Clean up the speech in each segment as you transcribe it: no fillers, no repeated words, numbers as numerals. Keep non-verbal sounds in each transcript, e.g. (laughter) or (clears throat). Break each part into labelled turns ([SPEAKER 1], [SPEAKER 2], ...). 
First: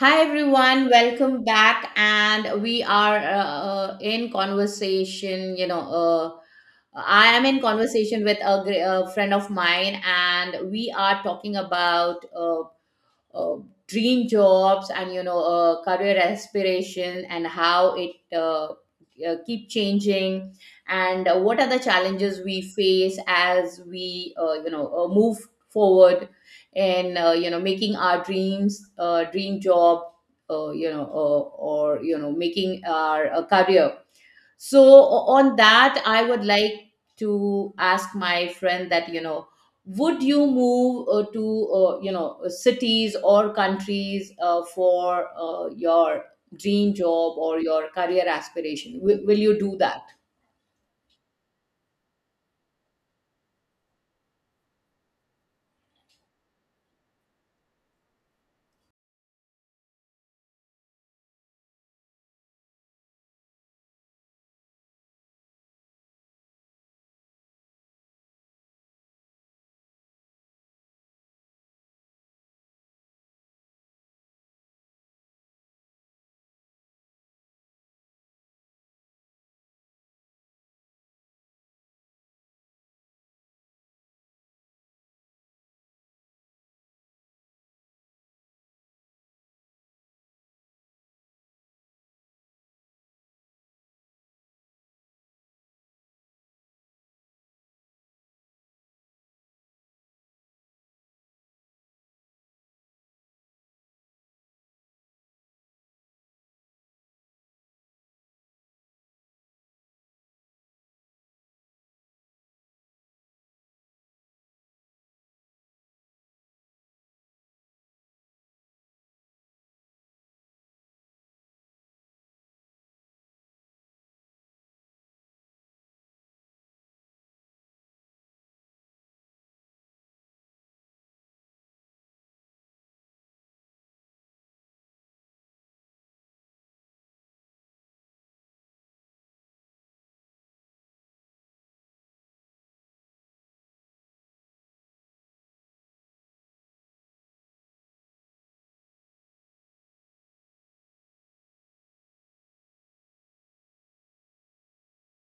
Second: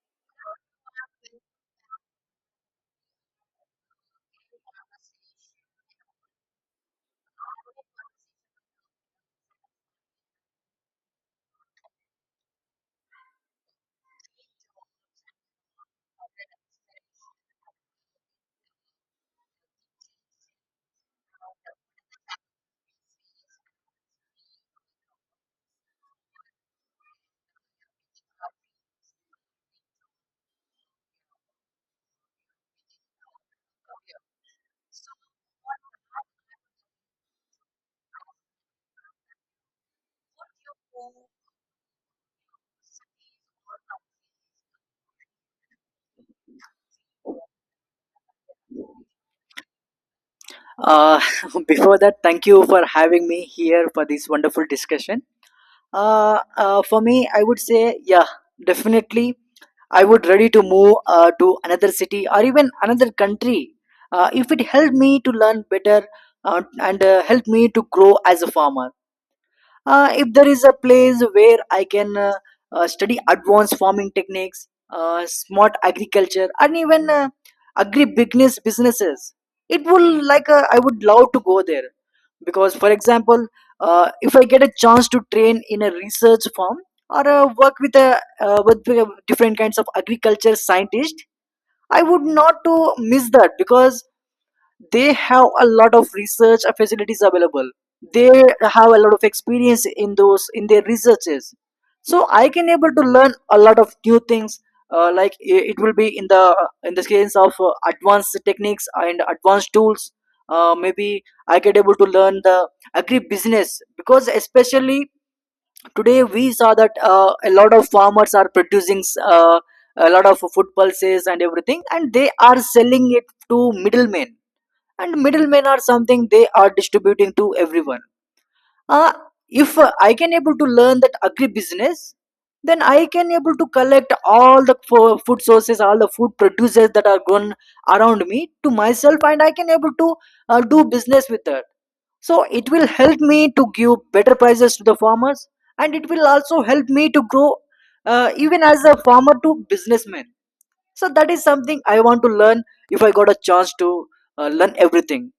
[SPEAKER 1] Hi everyone, welcome back, and we are in conversation. I am in conversation with a friend of mine, and we are talking about uh, dream jobs and career aspiration and how it keep changing. And what are the challenges we face as we move forward in you know making our dream job uh, you know uh, or you know making our career. So on that I would like to ask my friend that, you know, would you move to you know cities or countries for your dream job or your career aspiration? Will you do that?
[SPEAKER 2] Uh, (laughs) before that, thank you for having me here for this wonderful discussion. For me, I would say, yeah, definitely, I would ready to move to another city or even another country if it helped me to learn better and help me to grow as a farmer. If there is a place where I can study advanced farming techniques, smart agriculture, and even agri businesses, it will like I would love to go there because, for example, if I get a chance to train in a research farm or work with a with different kinds of agriculture scientist, I would not to miss that because they have a lot of research facilities available, they have a lot of experience in those in their researches. So I can able to learn a lot of new things, like it will be in the case of advanced techniques and advanced tools. Maybe I get able to learn the agri business because especially today we saw that a lot of farmers are producing uh, a lot of food pulses and everything, and they are selling it to middlemen, and middlemen are something they are distributing to everyone. uh, if I can able to learn that agribusiness, then I can able to collect all the food sources, all the food producers that are grown around me to myself, and I can able to do business with that. So it will help me to give better prices to the farmers, and it will also help me to grow even as a farmer to businessman. So that is something I want to learn if I got a chance to learn everything.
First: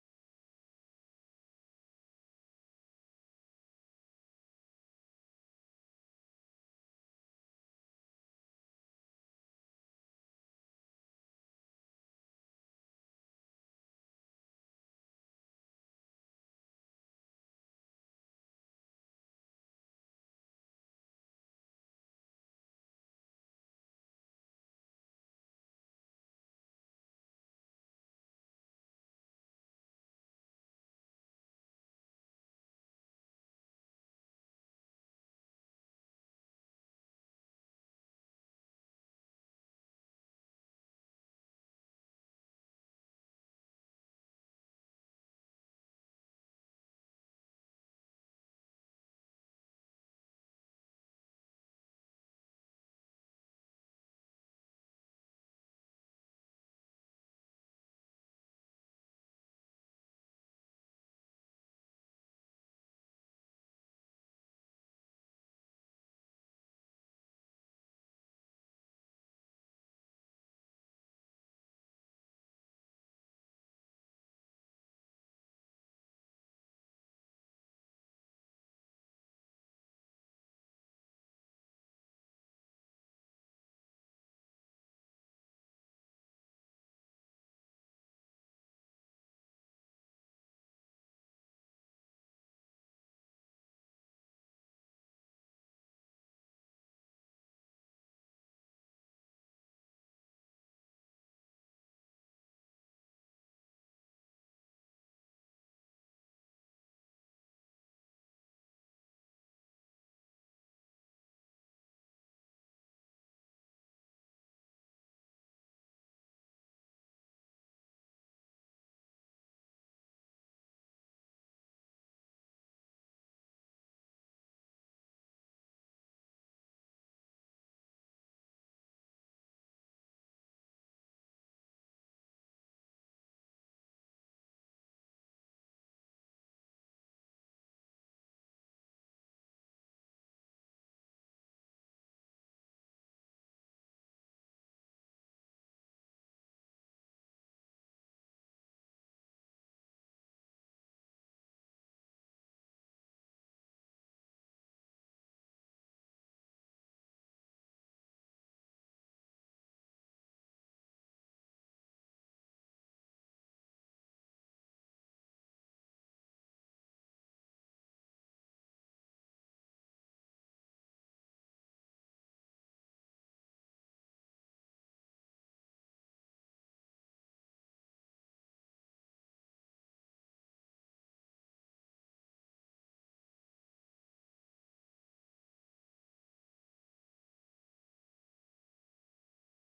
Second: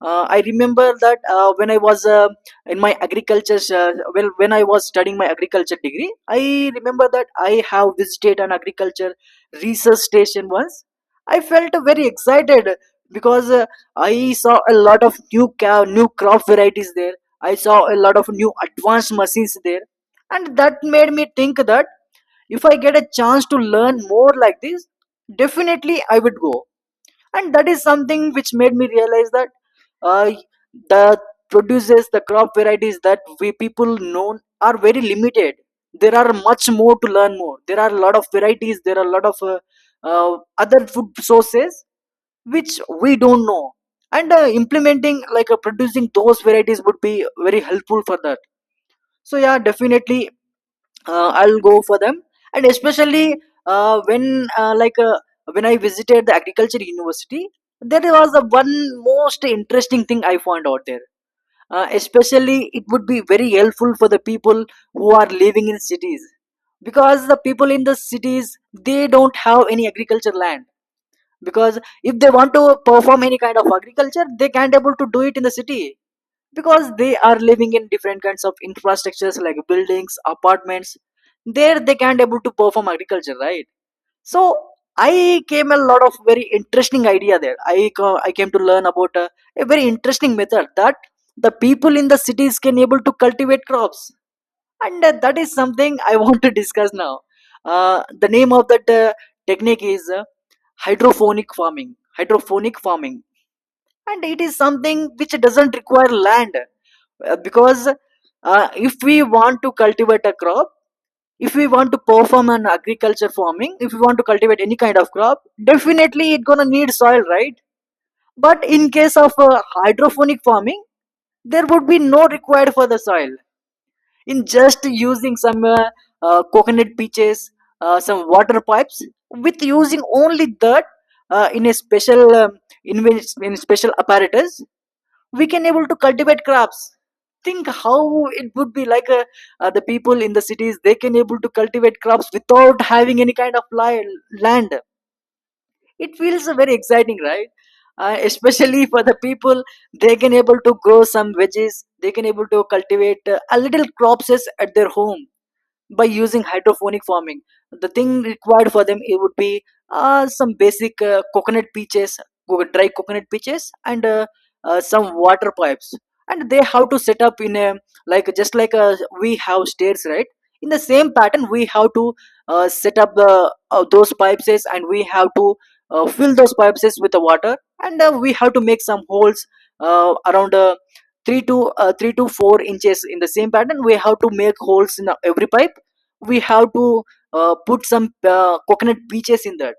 [SPEAKER 2] I remember that when I was in my agriculture well, when I was studying my agriculture degree, I remember that I have visited an agriculture research station once. I felt very excited because I saw a lot of new cow, new crop varieties there, I saw a lot of new advanced machines there, and that made me think that if I get a chance to learn more like this, definitely I would go. And that is something which made me realize that uh, the produces the crop varieties that we people know are very limited. There are much more to learn more, there are a lot of varieties, there are a lot of uh, other food sources which we don't know. And implementing like producing those varieties would be very helpful for that. So yeah, definitely I'll go for them. And especially uh, when uh, like uh, when I visited the agriculture university, there was the one most interesting thing I found out there. Especially, it would be very helpful for the people who are living in cities, because the people in the cities, they don't have any agriculture land. Because if they want to perform any kind of agriculture, they can't able to do it in the city, because they are living in different kinds of infrastructures like buildings, apartments. There they can't able to perform agriculture, right? So I came a lot of very interesting idea there, I came to learn about a very interesting method that the people in the cities can able to cultivate crops, and that is something I (laughs) want to discuss now. The name of that technique is hydroponic farming hydroponic farming, and it is something which doesn't require land. Because if we want to cultivate a crop, if we want to perform an agriculture farming, if we want to cultivate any kind of crop, definitely it's gonna need soil, right? But in case of hydroponic farming, there would be no required for the soil. In just using some coconut pitches, some water pipes, with using only that in a special in, in special apparatus, we can able to cultivate crops. Think how it would be like the people in the cities, they can able to cultivate crops without having any kind of land. It feels very exciting, right? Especially for the people, they can able to grow some veggies, they can able to cultivate a little crops at their home by using hydroponic farming. The thing required for them, it would be some basic coconut peaches, dry coconut peaches, and some water pipes. And they have to set up in a like just like we have stairs, right? In the same pattern, we have to set up the those pipes, and we have to fill those pipes with the water, and we have to make some holes around. Uh, 3 to 4 inches in the same pattern. We have to make holes in every pipe, we have to put some coconut peaches in that,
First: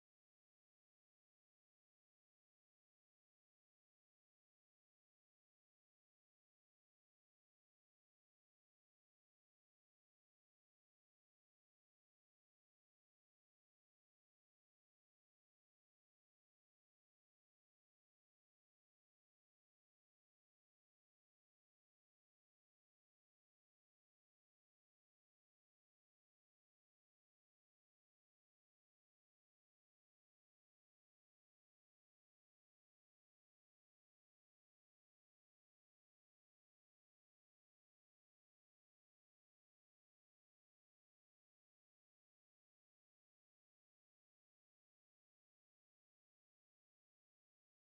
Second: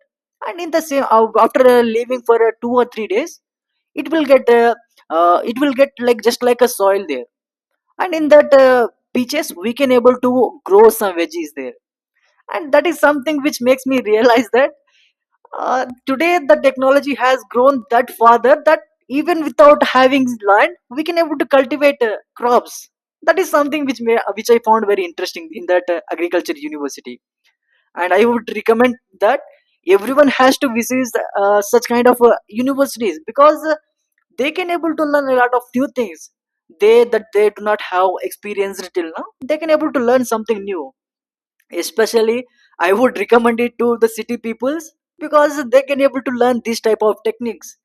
[SPEAKER 2] and in the same after leaving for 2 or 3 days, it will get uh, it will get like just like a soil there. And in that peaches we can able to grow some veggies there. And that is something which makes me realize that today the technology has grown that farther that even without having land we can able to cultivate crops. That is something which which I found very interesting in that agriculture university. And I would recommend that everyone has to visit such kind of universities, because they can able to learn a lot of new things, they that they do not have experienced till now, they can able to learn something new. Especially I would recommend it to the city peoples, because they can able to learn this type of techniques.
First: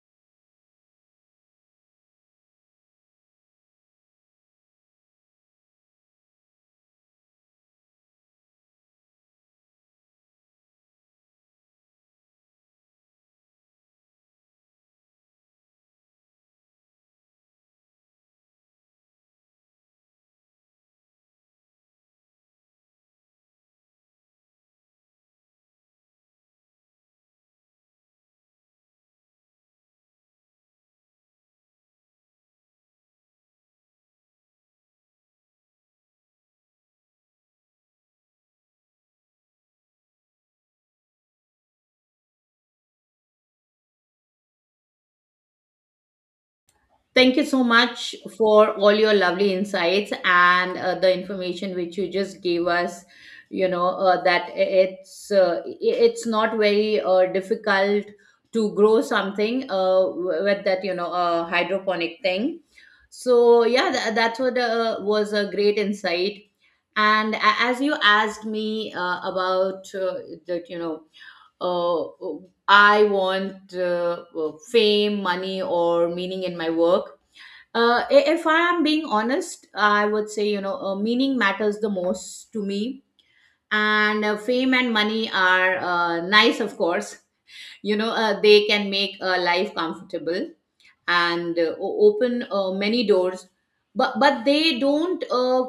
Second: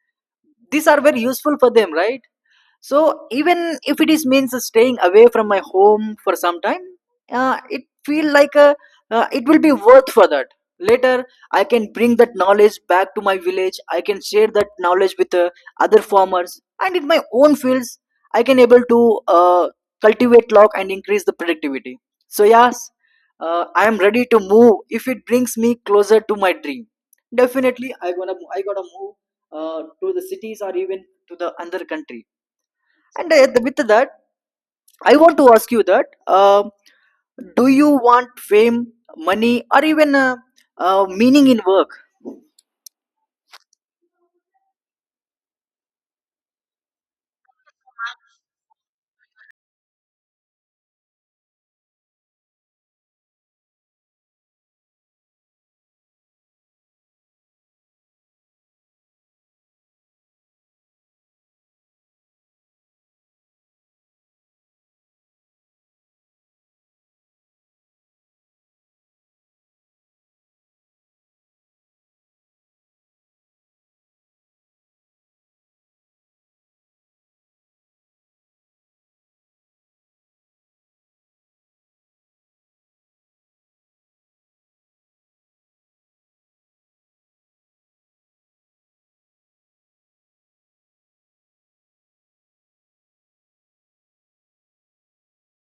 [SPEAKER 2] These are very useful for them, right? So even if it is means staying away from my home for some time, it feel like a, it will be worth for that. Later I can bring that knowledge back to my village, I can share that knowledge with other farmers, and in my own fields I can able to uh, cultivate log and increase the productivity. So yes, I am ready to move if it brings me closer to my dream. Definitely I gotta move to the cities or even to the other country. And with that, I want to ask you that do you want fame, money, or even meaning in work?
[SPEAKER 1] Thank you so much for all your lovely insights and the information which you just gave us. You know that it's uh, it's not very difficult to grow something with that, you know, hydroponic thing. So yeah, that's what was a great insight. And as you asked me about that, you know, uh, I want fame, money, or meaning in my work. Uh, if I am being honest, I would say, you know, meaning matters the most to me. And fame and money are nice, of course. (laughs) You know, they can make a life comfortable and open many doors, but they don't uh,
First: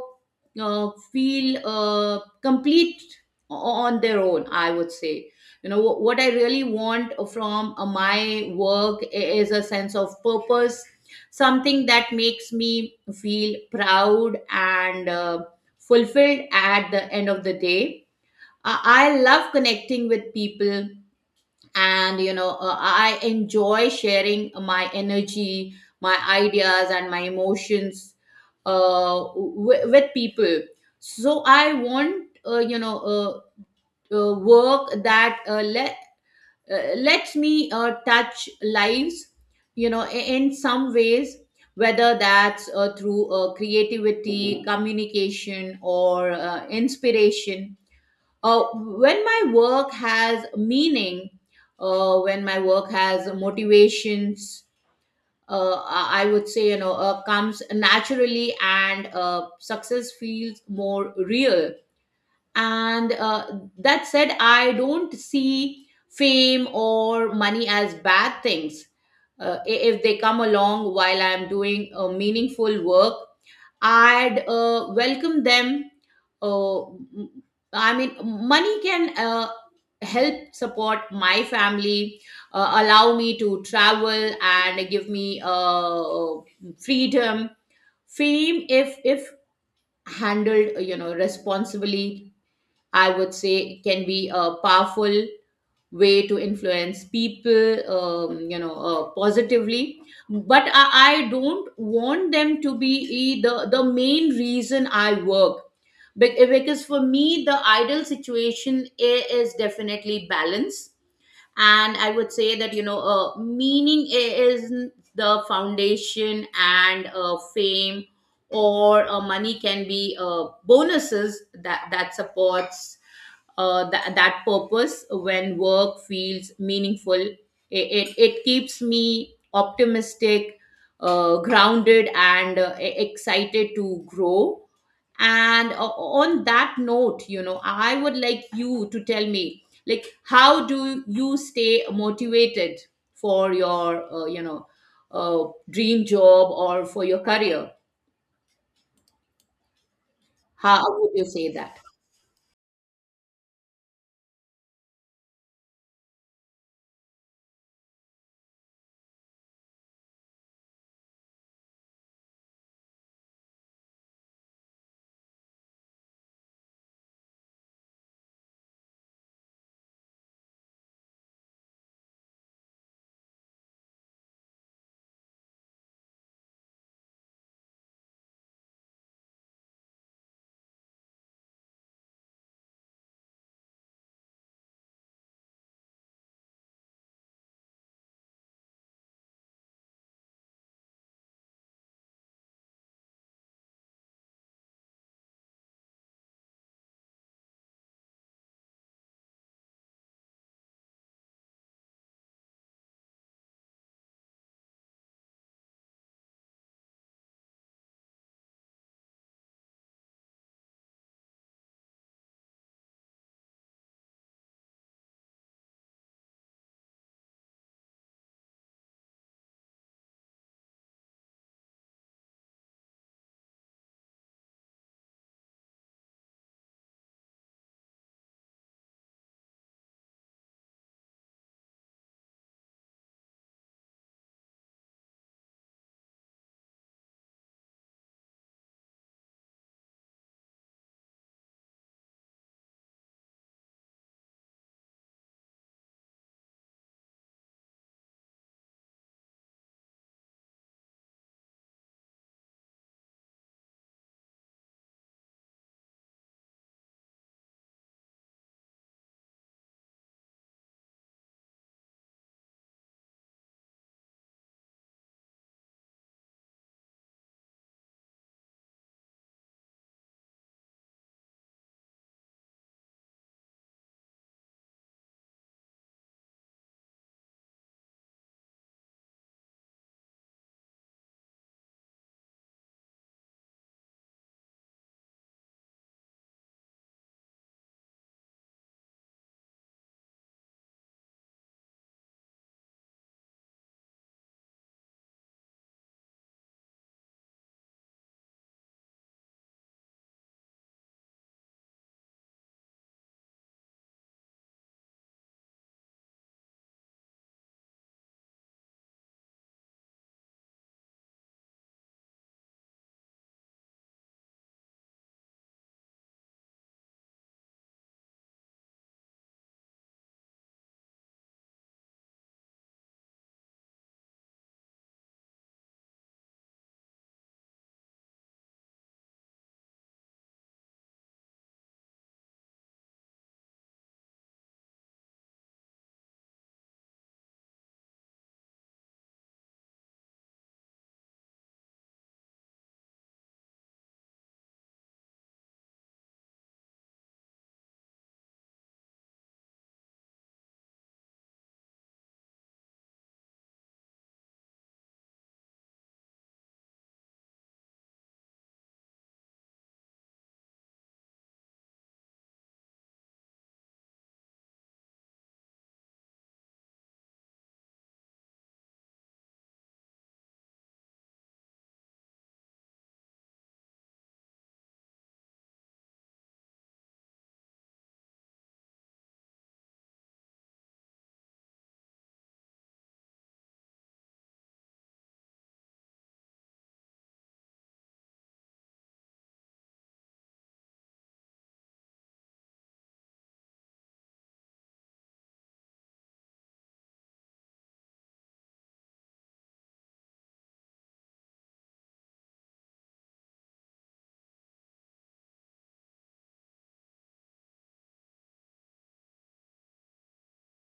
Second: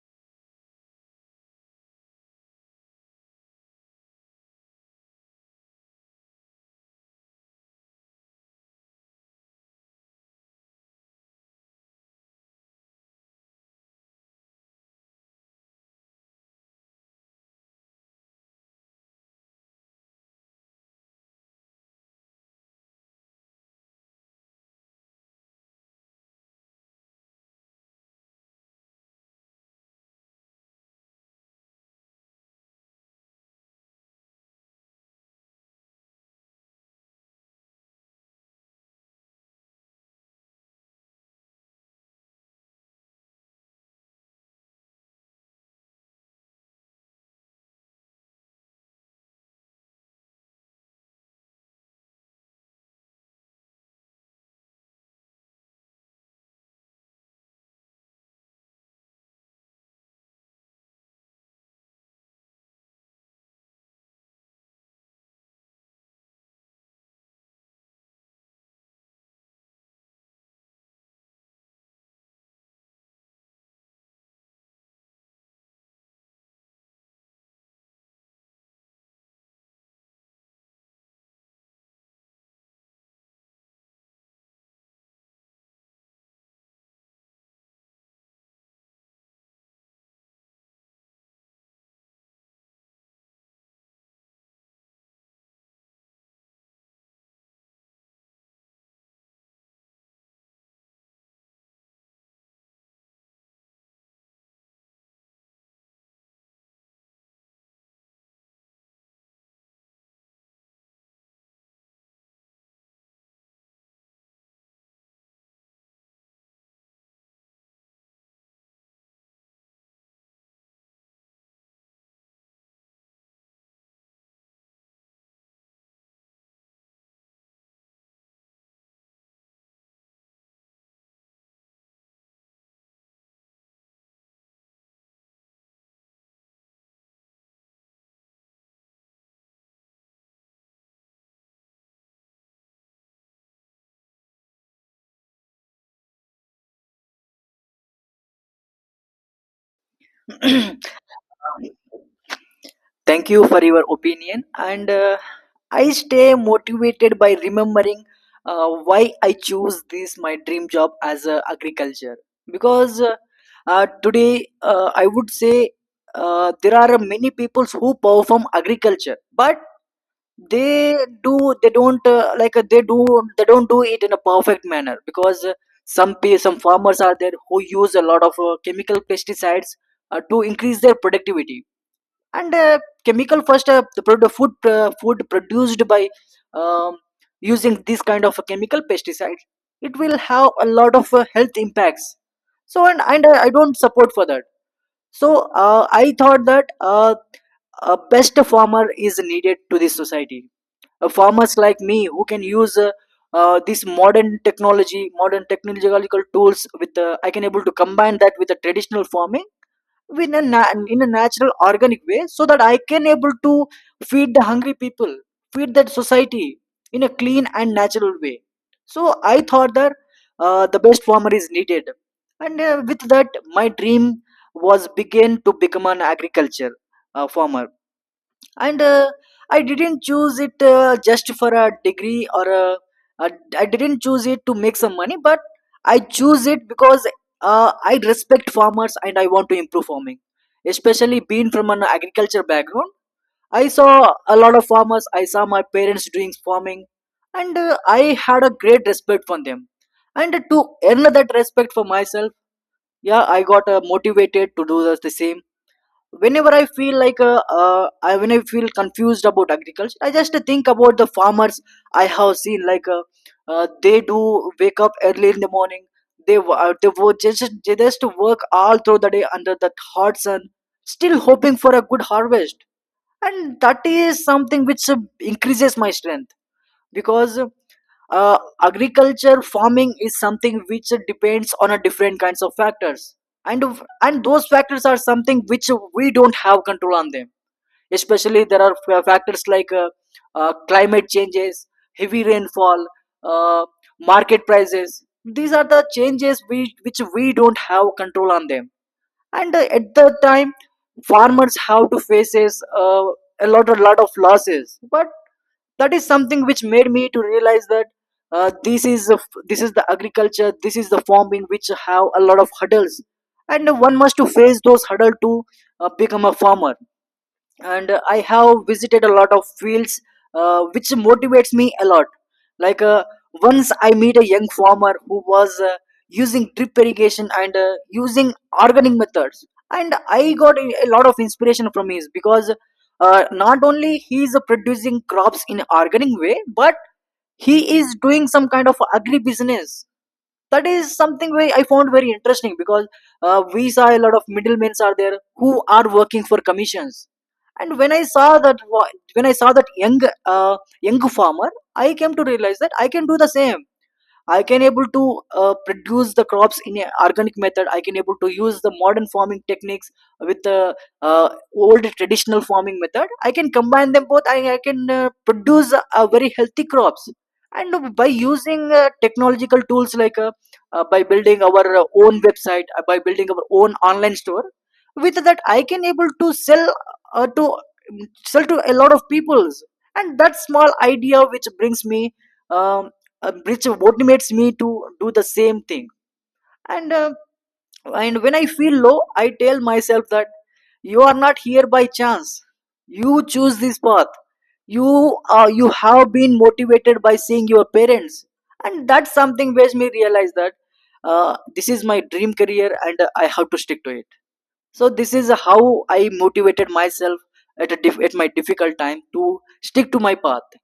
[SPEAKER 1] uh, feel complete on their own, I would say. You know, what I really want from my work is a sense of purpose, something that makes me feel proud and fulfilled at the end of the day. I love connecting with people, and you know I enjoy sharing my energy, my ideas, and my emotions with people. So I want work that lets me touch lives, you know, in some ways, whether that's through creativity, communication, or inspiration. Uh, when my work has meaning, when my work has motivations, I would say, you know, comes naturally, and success feels more real. And that said, I don't see fame or money as bad things. Uh, if they come along while I'm doing meaningful work, I'd welcome them. Uh, m- I mean, money can help support my family, allow me to travel, and give me freedom. Fame, if handled, you know, responsibly, I would say, can be powerful way to influence people, you know, positively. But I don't want them to be the main reason I work. Because for me the ideal situation is definitely balance, and I would say that, you know, meaning is the foundation, and fame or money can be bonuses that supports that purpose. When work feels meaningful, it keeps me optimistic, grounded, and excited to grow. And on that note, you know, I would like you to tell me, like, how do you stay motivated for your dream job or for your career? How would you say
[SPEAKER 2] (clears throat)
[SPEAKER 1] that?
[SPEAKER 2] Thank you for your opinion. And I stay motivated by remembering why I choose this my dream job as agriculture. Because today I would say there are many people who perform agriculture, but they they don't they don't do it in a perfect manner, because some farmers are there who use a lot of chemical pesticides to increase their productivity. And chemical first the product food food produced by um, using this kind of a chemical pesticide, it will have a lot of health impacts. So and I don't support for that. So I thought that a best farmer is needed to this society. Farmers like me who can use this modern technological tools, with I can able to combine that with the traditional farming in in a natural organic way, so that I can able to feed the hungry people, feed that society in a clean and natural way. So I thought that the best farmer is needed. And with that my dream was begin to become an agriculture farmer. And I didn't choose it just for a degree or a, I didn't choose it to make some money, but I choose it because I respect farmers and I want to improve farming. Especially being from an agriculture background, I saw a lot of farmers, I saw my parents doing farming, and I had a great respect for them. And to earn that respect for myself, yeah, I got motivated to do the same. Whenever I feel like when I feel confused about agriculture, I just think about the farmers I have seen. Like they do wake up early in the morning, they just work all through the day under that hot sun, still hoping for a good harvest. And that is something which increases my strength, because agriculture farming is something which depends on a different kinds of factors, and and those factors are something which we don't have control on them. Especially there are factors like climate changes, heavy rainfall, uh, market prices. These are the changes which we don't have control on them. And at the time farmers have to faces a lot of losses, but that is something which made me to realize that uh, this is the this is the agriculture, this is the form in which have a lot of hurdles, and one must to face those hurdles to become a farmer. And I have visited a lot of fields which motivates me a lot. Like once I meet a young farmer who was using drip irrigation and using organic methods, and I got a lot of inspiration from his, because not only he is producing crops in organic way, but he is doing some kind of agri business. That is something way I found very interesting, because we saw a lot of middlemen are there who are working for commissions. And when I saw when I saw that young uh, young farmer, I came to realize that I can do the same. I can able to produce the crops in a organic method. I can able to use the modern farming techniques with the uh, old traditional farming method. I can combine them both. I can produce a very healthy crops. And by using technological tools like by building our own website, by building our own online store, with that I can able to sell to sell to a lot of peoples. And that small idea which brings me um, which motivates me to do the same thing. And and when I feel low, I tell myself that you are not here by chance, you choose this path, you you have been motivated by seeing your parents. And that's something which me realize that this is my dream career, and I have to stick to it. So this is how I motivated myself at at my difficult time to stick to my path.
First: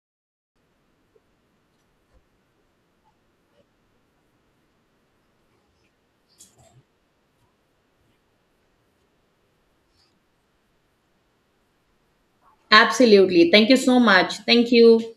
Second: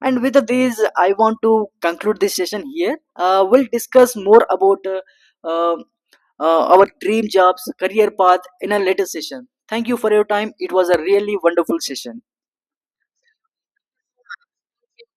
[SPEAKER 2] And with this, I want to conclude this session here. We'll discuss more about uh, our dream jobs, career path in a later session. Thank you for your time. It was a really wonderful session.
[SPEAKER 1] Absolutely, thank you so much. Thank you.